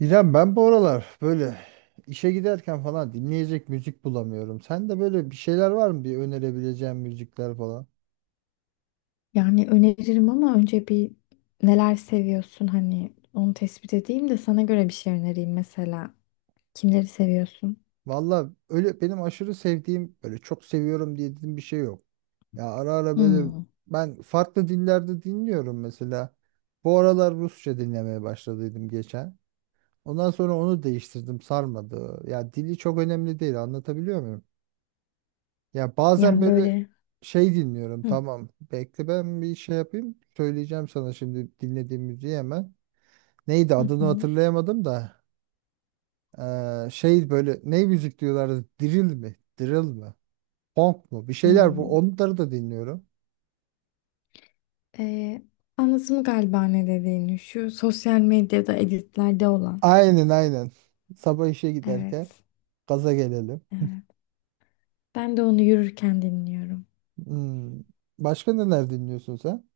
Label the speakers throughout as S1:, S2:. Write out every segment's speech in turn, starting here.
S1: İrem ben bu aralar böyle işe giderken falan dinleyecek müzik bulamıyorum. Sen de böyle bir şeyler var mı bir önerebileceğin müzikler falan?
S2: Yani öneririm ama önce bir neler seviyorsun hani onu tespit edeyim de sana göre bir şey önereyim mesela. Kimleri seviyorsun?
S1: Valla öyle benim aşırı sevdiğim böyle çok seviyorum diye dediğim bir şey yok. Ya ara ara böyle
S2: Hmm.
S1: ben farklı dillerde dinliyorum mesela. Bu aralar Rusça dinlemeye başladıydım geçen. Ondan sonra onu değiştirdim sarmadı. Ya dili çok önemli değil, anlatabiliyor. Ya bazen
S2: Yani
S1: böyle
S2: böyle
S1: şey dinliyorum.
S2: hı
S1: Tamam. Bekle ben bir şey yapayım. Söyleyeceğim sana şimdi dinlediğim müziği hemen. Neydi
S2: hı
S1: adını
S2: hı.
S1: hatırlayamadım da. Şey böyle ne müzik diyorlardı? Drill mi? Drill mi? Funk mu? Bir şeyler bu.
S2: Hmm.
S1: Onları da dinliyorum.
S2: Ee, Anladım galiba ne dediğini. Şu sosyal medyada editlerde olan.
S1: Aynen aynen. Sabah işe giderken
S2: Evet.
S1: gaza gelelim.
S2: Evet. Ben de onu yürürken dinliyorum.
S1: Hmm. Başka neler dinliyorsun sen?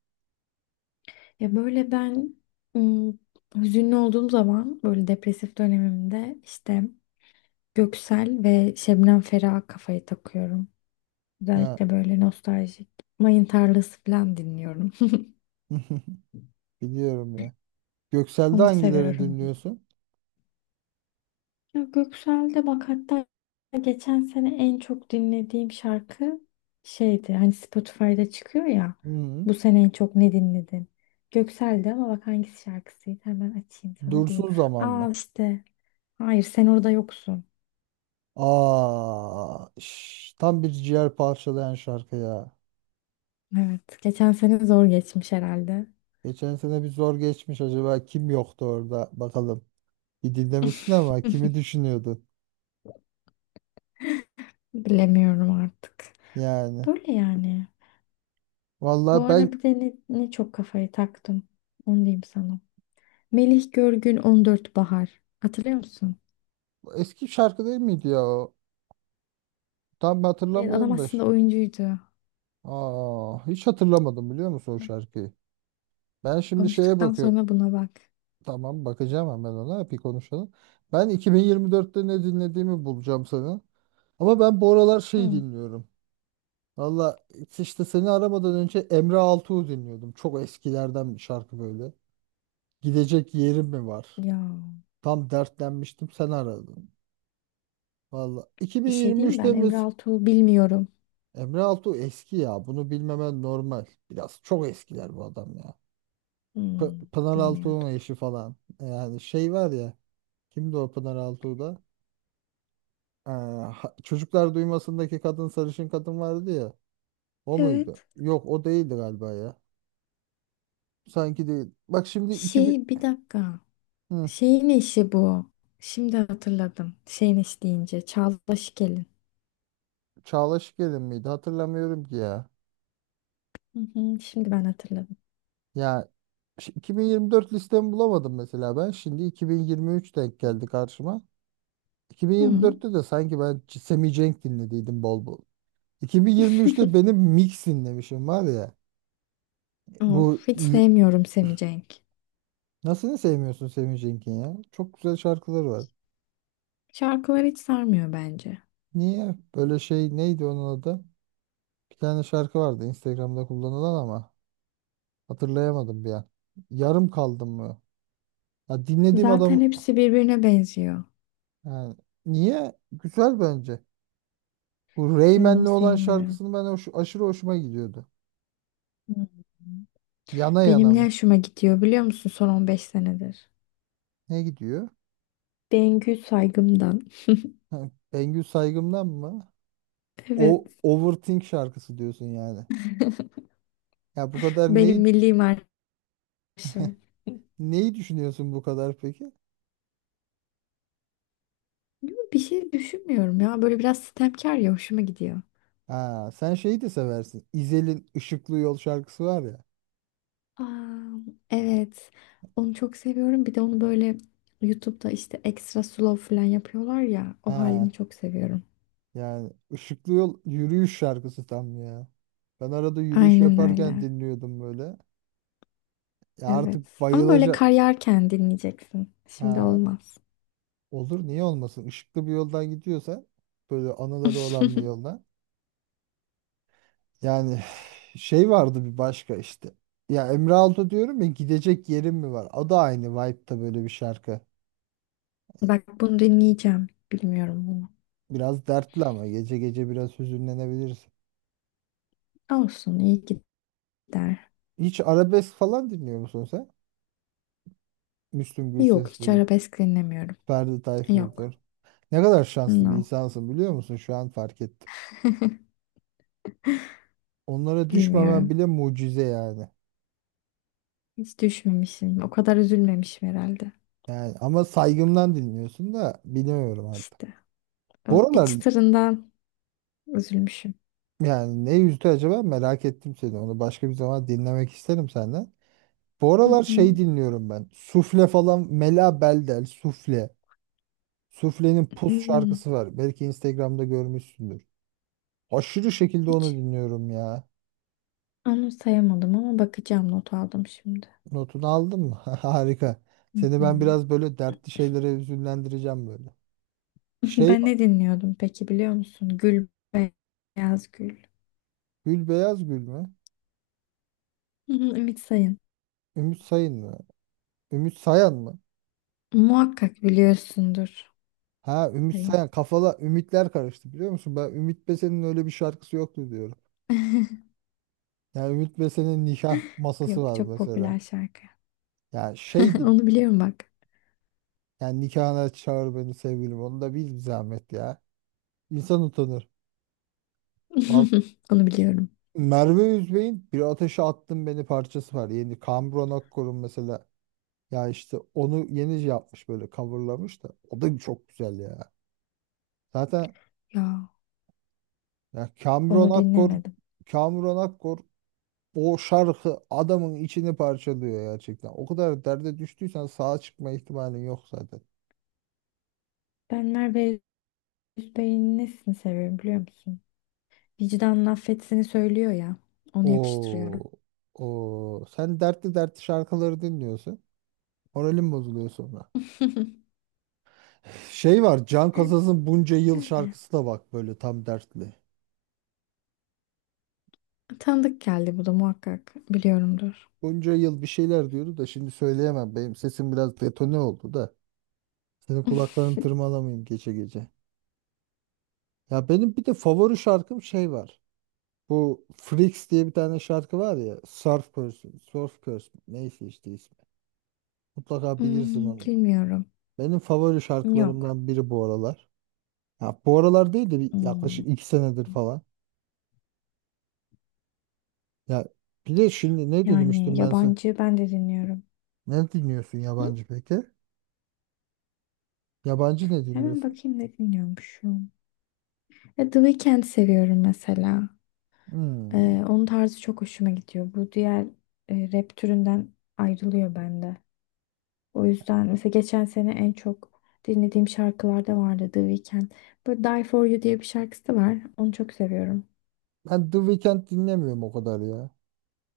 S2: Ya böyle ben hmm, hüzünlü olduğum zaman böyle depresif dönemimde işte Göksel ve Şebnem Ferah kafayı takıyorum.
S1: Ya
S2: Özellikle böyle nostaljik mayın tarlası falan dinliyorum.
S1: biliyorum ya. Göksel'de
S2: Onu
S1: hangilerini
S2: seviyorum.
S1: dinliyorsun?
S2: Ya Göksel'de bak hatta geçen sene en çok dinlediğim şarkı şeydi. Hani Spotify'da çıkıyor ya.
S1: Hmm.
S2: Bu sene en çok ne dinledin? Göksel'de ama bak hangisi şarkısıydı? Hemen açayım sana diyeyim.
S1: Dursun zaman
S2: Aa
S1: mı?
S2: işte. Hayır sen orada yoksun.
S1: Aa, şş, tam bir ciğer parçalayan şarkı ya.
S2: Evet. Geçen sene zor geçmiş herhalde.
S1: Geçen sene bir zor geçmiş, acaba kim yoktu orada bakalım. Bir dinlemişsin ama kimi düşünüyordun
S2: Bilemiyorum artık.
S1: yani.
S2: Böyle yani. Bu
S1: Vallahi
S2: ara
S1: ben,
S2: bir de ne çok kafayı taktım. Onu diyeyim sana. Melih Görgün 14 Bahar. Hatırlıyor musun?
S1: eski şarkı değil miydi ya o? Tam
S2: Evet, adam
S1: hatırlamıyorum da.
S2: aslında oyuncuydu.
S1: Aa, hiç hatırlamadım, biliyor musun o
S2: Bak,
S1: şarkıyı? Ben şimdi şeye
S2: konuştuktan
S1: bakıyorum.
S2: sonra buna bak.
S1: Tamam, bakacağım hemen ona, bir konuşalım. Ben 2024'te ne dinlediğimi bulacağım sana. Ama ben bu aralar şey
S2: Hı.
S1: dinliyorum. Valla, işte seni aramadan önce Emre Altuğ'u dinliyordum. Çok eskilerden bir şarkı böyle. Gidecek yerim mi var?
S2: Ya
S1: Tam dertlenmiştim, sen aradın. Valla
S2: bir şey diyeyim mi
S1: 2023'te
S2: ben
S1: mi?
S2: Emre Altuğ'u bilmiyorum.
S1: Emre Altuğ eski ya. Bunu bilmemen normal. Biraz çok eskiler bu adam ya.
S2: Hmm,
S1: Pınar Altuğ'un
S2: bilmiyordum.
S1: eşi falan. Yani şey var ya. Kimdi o Pınar Altuğ'da? Çocuklar Duymasındaki kadın, sarışın kadın vardı ya. O muydu?
S2: Evet.
S1: Yok, o değildi galiba ya. Sanki değil. Bak şimdi 2000...
S2: Şey bir dakika.
S1: Hı.
S2: Şeyin eşi bu. Şimdi hatırladım. Şeyin eşi deyince. Çağla Şikel'in.
S1: Çağlaş Gelin miydi? Hatırlamıyorum ki ya.
S2: Hı hı, şimdi ben hatırladım.
S1: Ya 2024 listemi bulamadım mesela ben. Şimdi 2023 denk geldi karşıma.
S2: Hı.
S1: 2024'te de sanki ben Semih Cenk dinlediydim bol bol. 2023'te benim mix dinlemişim var ya.
S2: Of,
S1: Bu
S2: hiç
S1: l-
S2: sevmiyorum Semih Cenk.
S1: nasıl ne sevmiyorsun Semih Cenk'in ya? Çok güzel şarkıları var.
S2: Şarkılar hiç sarmıyor bence.
S1: Niye? Böyle şey neydi onun adı? Bir tane şarkı vardı Instagram'da kullanılan ama hatırlayamadım bir an. Yarım kaldım mı? Ya dinlediğim
S2: Zaten
S1: adam.
S2: hepsi birbirine benziyor.
S1: Yani niye? Güzel bence. Bu
S2: Ben
S1: Rayman'le
S2: onu
S1: olan
S2: sevmiyorum.
S1: şarkısını ben hoş, aşırı hoşuma gidiyordu.
S2: Hmm.
S1: Yana
S2: Benim
S1: yana
S2: ne
S1: mı?
S2: hoşuma gidiyor biliyor musun son 15 senedir?
S1: Ne gidiyor?
S2: Bengü Saygım'dan.
S1: Ha, Bengü Saygım'dan mı?
S2: Evet.
S1: O Overthink şarkısı diyorsun yani. Ya bu kadar
S2: Benim
S1: neyi
S2: milli marşım.
S1: neyi düşünüyorsun bu kadar peki?
S2: Yo, bir şey düşünmüyorum ya. Böyle biraz sitemkar ya hoşuma gidiyor.
S1: Ha, sen şeyi de seversin. İzel'in Işıklı Yol şarkısı var ya.
S2: Aa, evet. Onu çok seviyorum. Bir de onu böyle YouTube'da işte ekstra slow falan yapıyorlar ya. O halini
S1: Ha,
S2: çok seviyorum.
S1: yani Işıklı Yol yürüyüş şarkısı tam ya. Ben arada yürüyüş
S2: Aynen
S1: yaparken
S2: öyle.
S1: dinliyordum böyle. Ya artık
S2: Evet. Ama böyle kar
S1: bayılacak.
S2: yağarken dinleyeceksin. Şimdi
S1: Ha,
S2: olmaz.
S1: olur, niye olmasın? Işıklı bir yoldan gidiyorsa, böyle anıları olan bir yoldan. Yani şey vardı bir başka işte. Ya Emre Altun diyorum ya, gidecek yerim mi var? O da aynı vibe'da böyle bir şarkı.
S2: Bak bunu dinleyeceğim. Bilmiyorum bunu.
S1: Biraz dertli ama gece gece biraz hüzünlenebilirsin.
S2: Olsun iyi gider.
S1: Hiç arabesk falan dinliyor musun sen? Müslüm
S2: Yok hiç
S1: Gürses'tir,
S2: arabesk dinlemiyorum.
S1: Ferdi Tayfur'dur.
S2: Yok.
S1: Ne kadar şanslı bir
S2: No.
S1: insansın biliyor musun? Şu an fark ettim. Onlara düşmemen
S2: Bilmiyorum.
S1: bile mucize yani.
S2: Hiç düşmemişim. O kadar üzülmemişim herhalde.
S1: Yani ama saygımdan dinliyorsun da bilmiyorum artık.
S2: İşte o
S1: Bu
S2: bir
S1: aralar.
S2: çıtırından üzülmüşüm.
S1: Yani ne yüzdü acaba, merak ettim seni. Onu başka bir zaman dinlemek isterim senden. Bu
S2: Hı
S1: aralar
S2: hı.
S1: şey dinliyorum ben. Sufle falan, Mela Beldel Sufle. Sufle'nin Pus
S2: Hmm.
S1: şarkısı var. Belki Instagram'da görmüşsündür. Aşırı şekilde onu
S2: Hiç
S1: dinliyorum ya.
S2: anımsayamadım ama bakacağım. Not aldım şimdi.
S1: Notunu aldın mı? Harika.
S2: Hı
S1: Seni ben
S2: hı.
S1: biraz böyle dertli şeylere üzünlendireceğim böyle. Şey,
S2: Ben ne dinliyordum peki biliyor musun? Gül Beyaz Gül.
S1: Gül Beyaz Gül mü?
S2: Hı hı, Ümit Sayın.
S1: Ümit Sayın mı? Ümit Sayan mı?
S2: Muhakkak biliyorsundur
S1: Ha, Ümit
S2: Sayın.
S1: Sayan, kafala ümitler karıştı biliyor musun? Ben Ümit Besen'in öyle bir şarkısı yoktu diyorum. Yani Ümit Besen'in nikah masası
S2: Yok
S1: var
S2: çok
S1: mesela.
S2: popüler şarkı.
S1: Yani şeydi.
S2: Onu biliyorum bak.
S1: Yani, nikahına çağır beni sevgilim. Onu da bil bir zahmet ya. İnsan utanır. Val-
S2: Onu biliyorum.
S1: Merve Üzbey'in Bir Ateşe Attın Beni parçası var. Yeni Kambron Akkor'un mesela. Ya işte onu yeni şey yapmış, böyle coverlamış da. O da çok güzel ya. Zaten,
S2: Ya
S1: ya Kamron
S2: onu
S1: Akkor,
S2: dinlemedim.
S1: Kamuran Akkor, o şarkı adamın içini parçalıyor gerçekten. O kadar derde düştüysen sağa çıkma ihtimalin yok zaten.
S2: Ben Merve Özbey'in nesini seviyorum biliyor musun? Vicdanın affetsini söylüyor ya. Onu yakıştırıyorum.
S1: Oo, oo. Sen dertli dertli şarkıları dinliyorsun. Moralim bozuluyor sonra. Şey var, Can Kazaz'ın Bunca Yıl
S2: Öyle.
S1: şarkısı da bak böyle tam dertli.
S2: Tanıdık geldi bu da muhakkak biliyorumdur.
S1: Bunca yıl bir şeyler diyordu da şimdi söyleyemem. Benim sesim biraz detone oldu da. Senin kulaklarını tırmalamayayım gece gece. Ya benim bir de favori şarkım şey var. Bu Freaks diye bir tane şarkı var ya. Surf Person, Surf Curse, neyse işte ismi. Mutlaka bilirsin
S2: Hmm,
S1: onu.
S2: bilmiyorum.
S1: Benim favori
S2: Yok.
S1: şarkılarımdan biri bu aralar. Ya bu aralar değil de bir
S2: Hmm,
S1: yaklaşık iki senedir falan. Ya bir de şimdi ne demiştim
S2: Yani
S1: ben sana?
S2: yabancı ben de dinliyorum.
S1: Ne dinliyorsun
S2: Hı?
S1: yabancı peki? Yabancı ne
S2: Hemen
S1: dinliyorsun?
S2: bakayım ne dinliyormuşum. Ya The Weeknd seviyorum mesela. Ee,
S1: Hmm.
S2: Onun tarzı çok hoşuma gidiyor. Bu diğer rap türünden ayrılıyor bende. O yüzden mesela geçen sene en çok dinlediğim şarkılarda vardı The Weeknd. Böyle Die For You diye bir şarkısı da var. Onu çok seviyorum.
S1: Ben The Weeknd dinlemiyorum o kadar ya.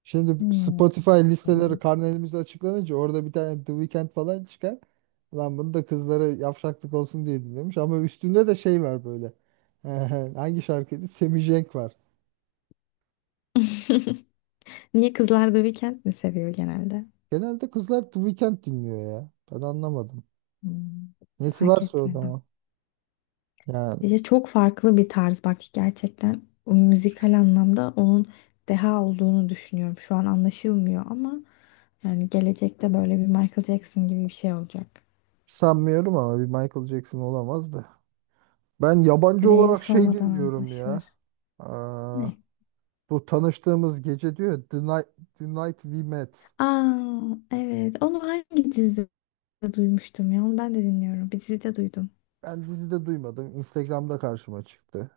S1: Şimdi
S2: Hmm.
S1: Spotify listeleri karnelimiz açıklanınca orada bir tane The Weeknd falan çıkar. Lan bunu da kızlara yavşaklık olsun diye dinlemiş ama üstünde de şey var böyle. Hangi şarkıydı? Semih Cenk var.
S2: Niye kızlar The Weeknd mi seviyor genelde?
S1: Genelde kızlar The Weeknd dinliyor ya. Ben anlamadım.
S2: Hmm,
S1: Nesi
S2: Fark
S1: varsa o da
S2: etmedim.
S1: ama. Ya,
S2: Ya çok farklı bir tarz bak gerçekten o müzikal anlamda onun deha olduğunu düşünüyorum. Şu an anlaşılmıyor ama yani gelecekte böyle bir Michael Jackson gibi bir şey olacak.
S1: sanmıyorum ama bir Michael Jackson olamaz da. Ben yabancı
S2: Değeri
S1: olarak şey
S2: sonradan
S1: dinliyorum ya.
S2: anlaşılır.
S1: Aa,
S2: Ne?
S1: bu tanıştığımız gece diyor ya, The Night, The Night We Met.
S2: Aa evet onu hangi dizide duymuştum ya onu ben de dinliyorum. Bir dizide duydum.
S1: Ben dizide duymadım. Instagram'da karşıma çıktı.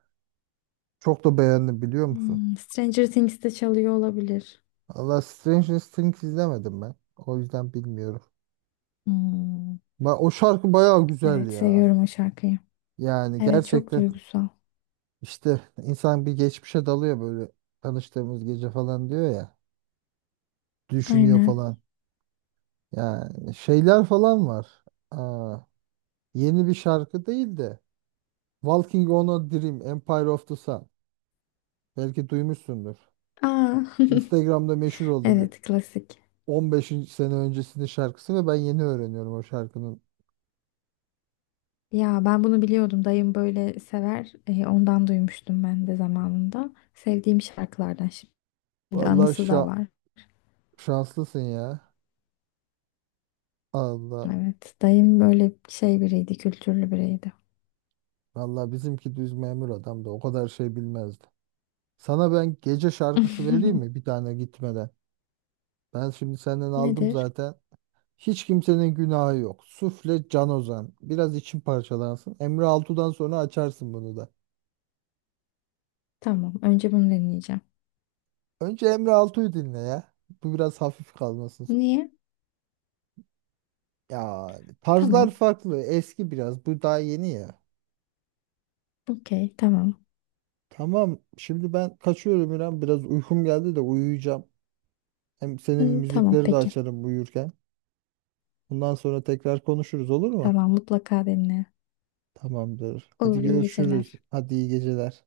S1: Çok da beğendim biliyor musun?
S2: Stranger Things'te çalıyor olabilir.
S1: Allah, Stranger Things izlemedim ben. O yüzden bilmiyorum.
S2: Hmm,
S1: O şarkı bayağı güzel
S2: evet
S1: ya.
S2: seviyorum o şarkıyı.
S1: Yani
S2: Evet çok
S1: gerçekten
S2: duygusal.
S1: işte insan bir geçmişe dalıyor böyle, tanıştığımız gece falan diyor ya. Düşünüyor
S2: Aynen.
S1: falan. Yani şeyler falan var. Aa, yeni bir şarkı değil de Walking on a Dream, Empire of the Sun. Belki duymuşsundur.
S2: Aa
S1: Instagram'da meşhur oldu, bir
S2: evet klasik.
S1: 15 sene öncesinin şarkısı ve ben yeni öğreniyorum o şarkının.
S2: Ya ben bunu biliyordum. Dayım böyle sever. E, ondan duymuştum ben de zamanında. Sevdiğim şarkılardan şimdi
S1: Vallahi
S2: anısı da var.
S1: şanslısın ya. Allah.
S2: Evet. Dayım böyle şey biriydi, kültürlü biriydi.
S1: Vallahi bizimki düz memur adam, da o kadar şey bilmezdi. Sana ben gece şarkısı vereyim mi bir tane gitmeden? Ben şimdi senden aldım
S2: Nedir?
S1: zaten. Hiç kimsenin günahı yok. Sufle, Can Ozan. Biraz için parçalansın. Emre Altu'dan sonra açarsın bunu da.
S2: Tamam. Önce bunu deneyeceğim.
S1: Önce Emre Altu'yu dinle ya. Bu biraz hafif kalmasın.
S2: Niye?
S1: Ya tarzlar
S2: Tamam.
S1: farklı. Eski biraz. Bu daha yeni ya.
S2: Okey. Tamam.
S1: Tamam. Şimdi ben kaçıyorum İrem. Biraz uykum geldi de uyuyacağım. Hem senin
S2: Hı, tamam.
S1: müzikleri de
S2: Peki.
S1: açarım uyurken. Bundan sonra tekrar konuşuruz olur mu?
S2: Tamam. Mutlaka dinle.
S1: Tamamdır. Hadi
S2: Olur. iyi
S1: görüşürüz.
S2: geceler.
S1: Hadi iyi geceler.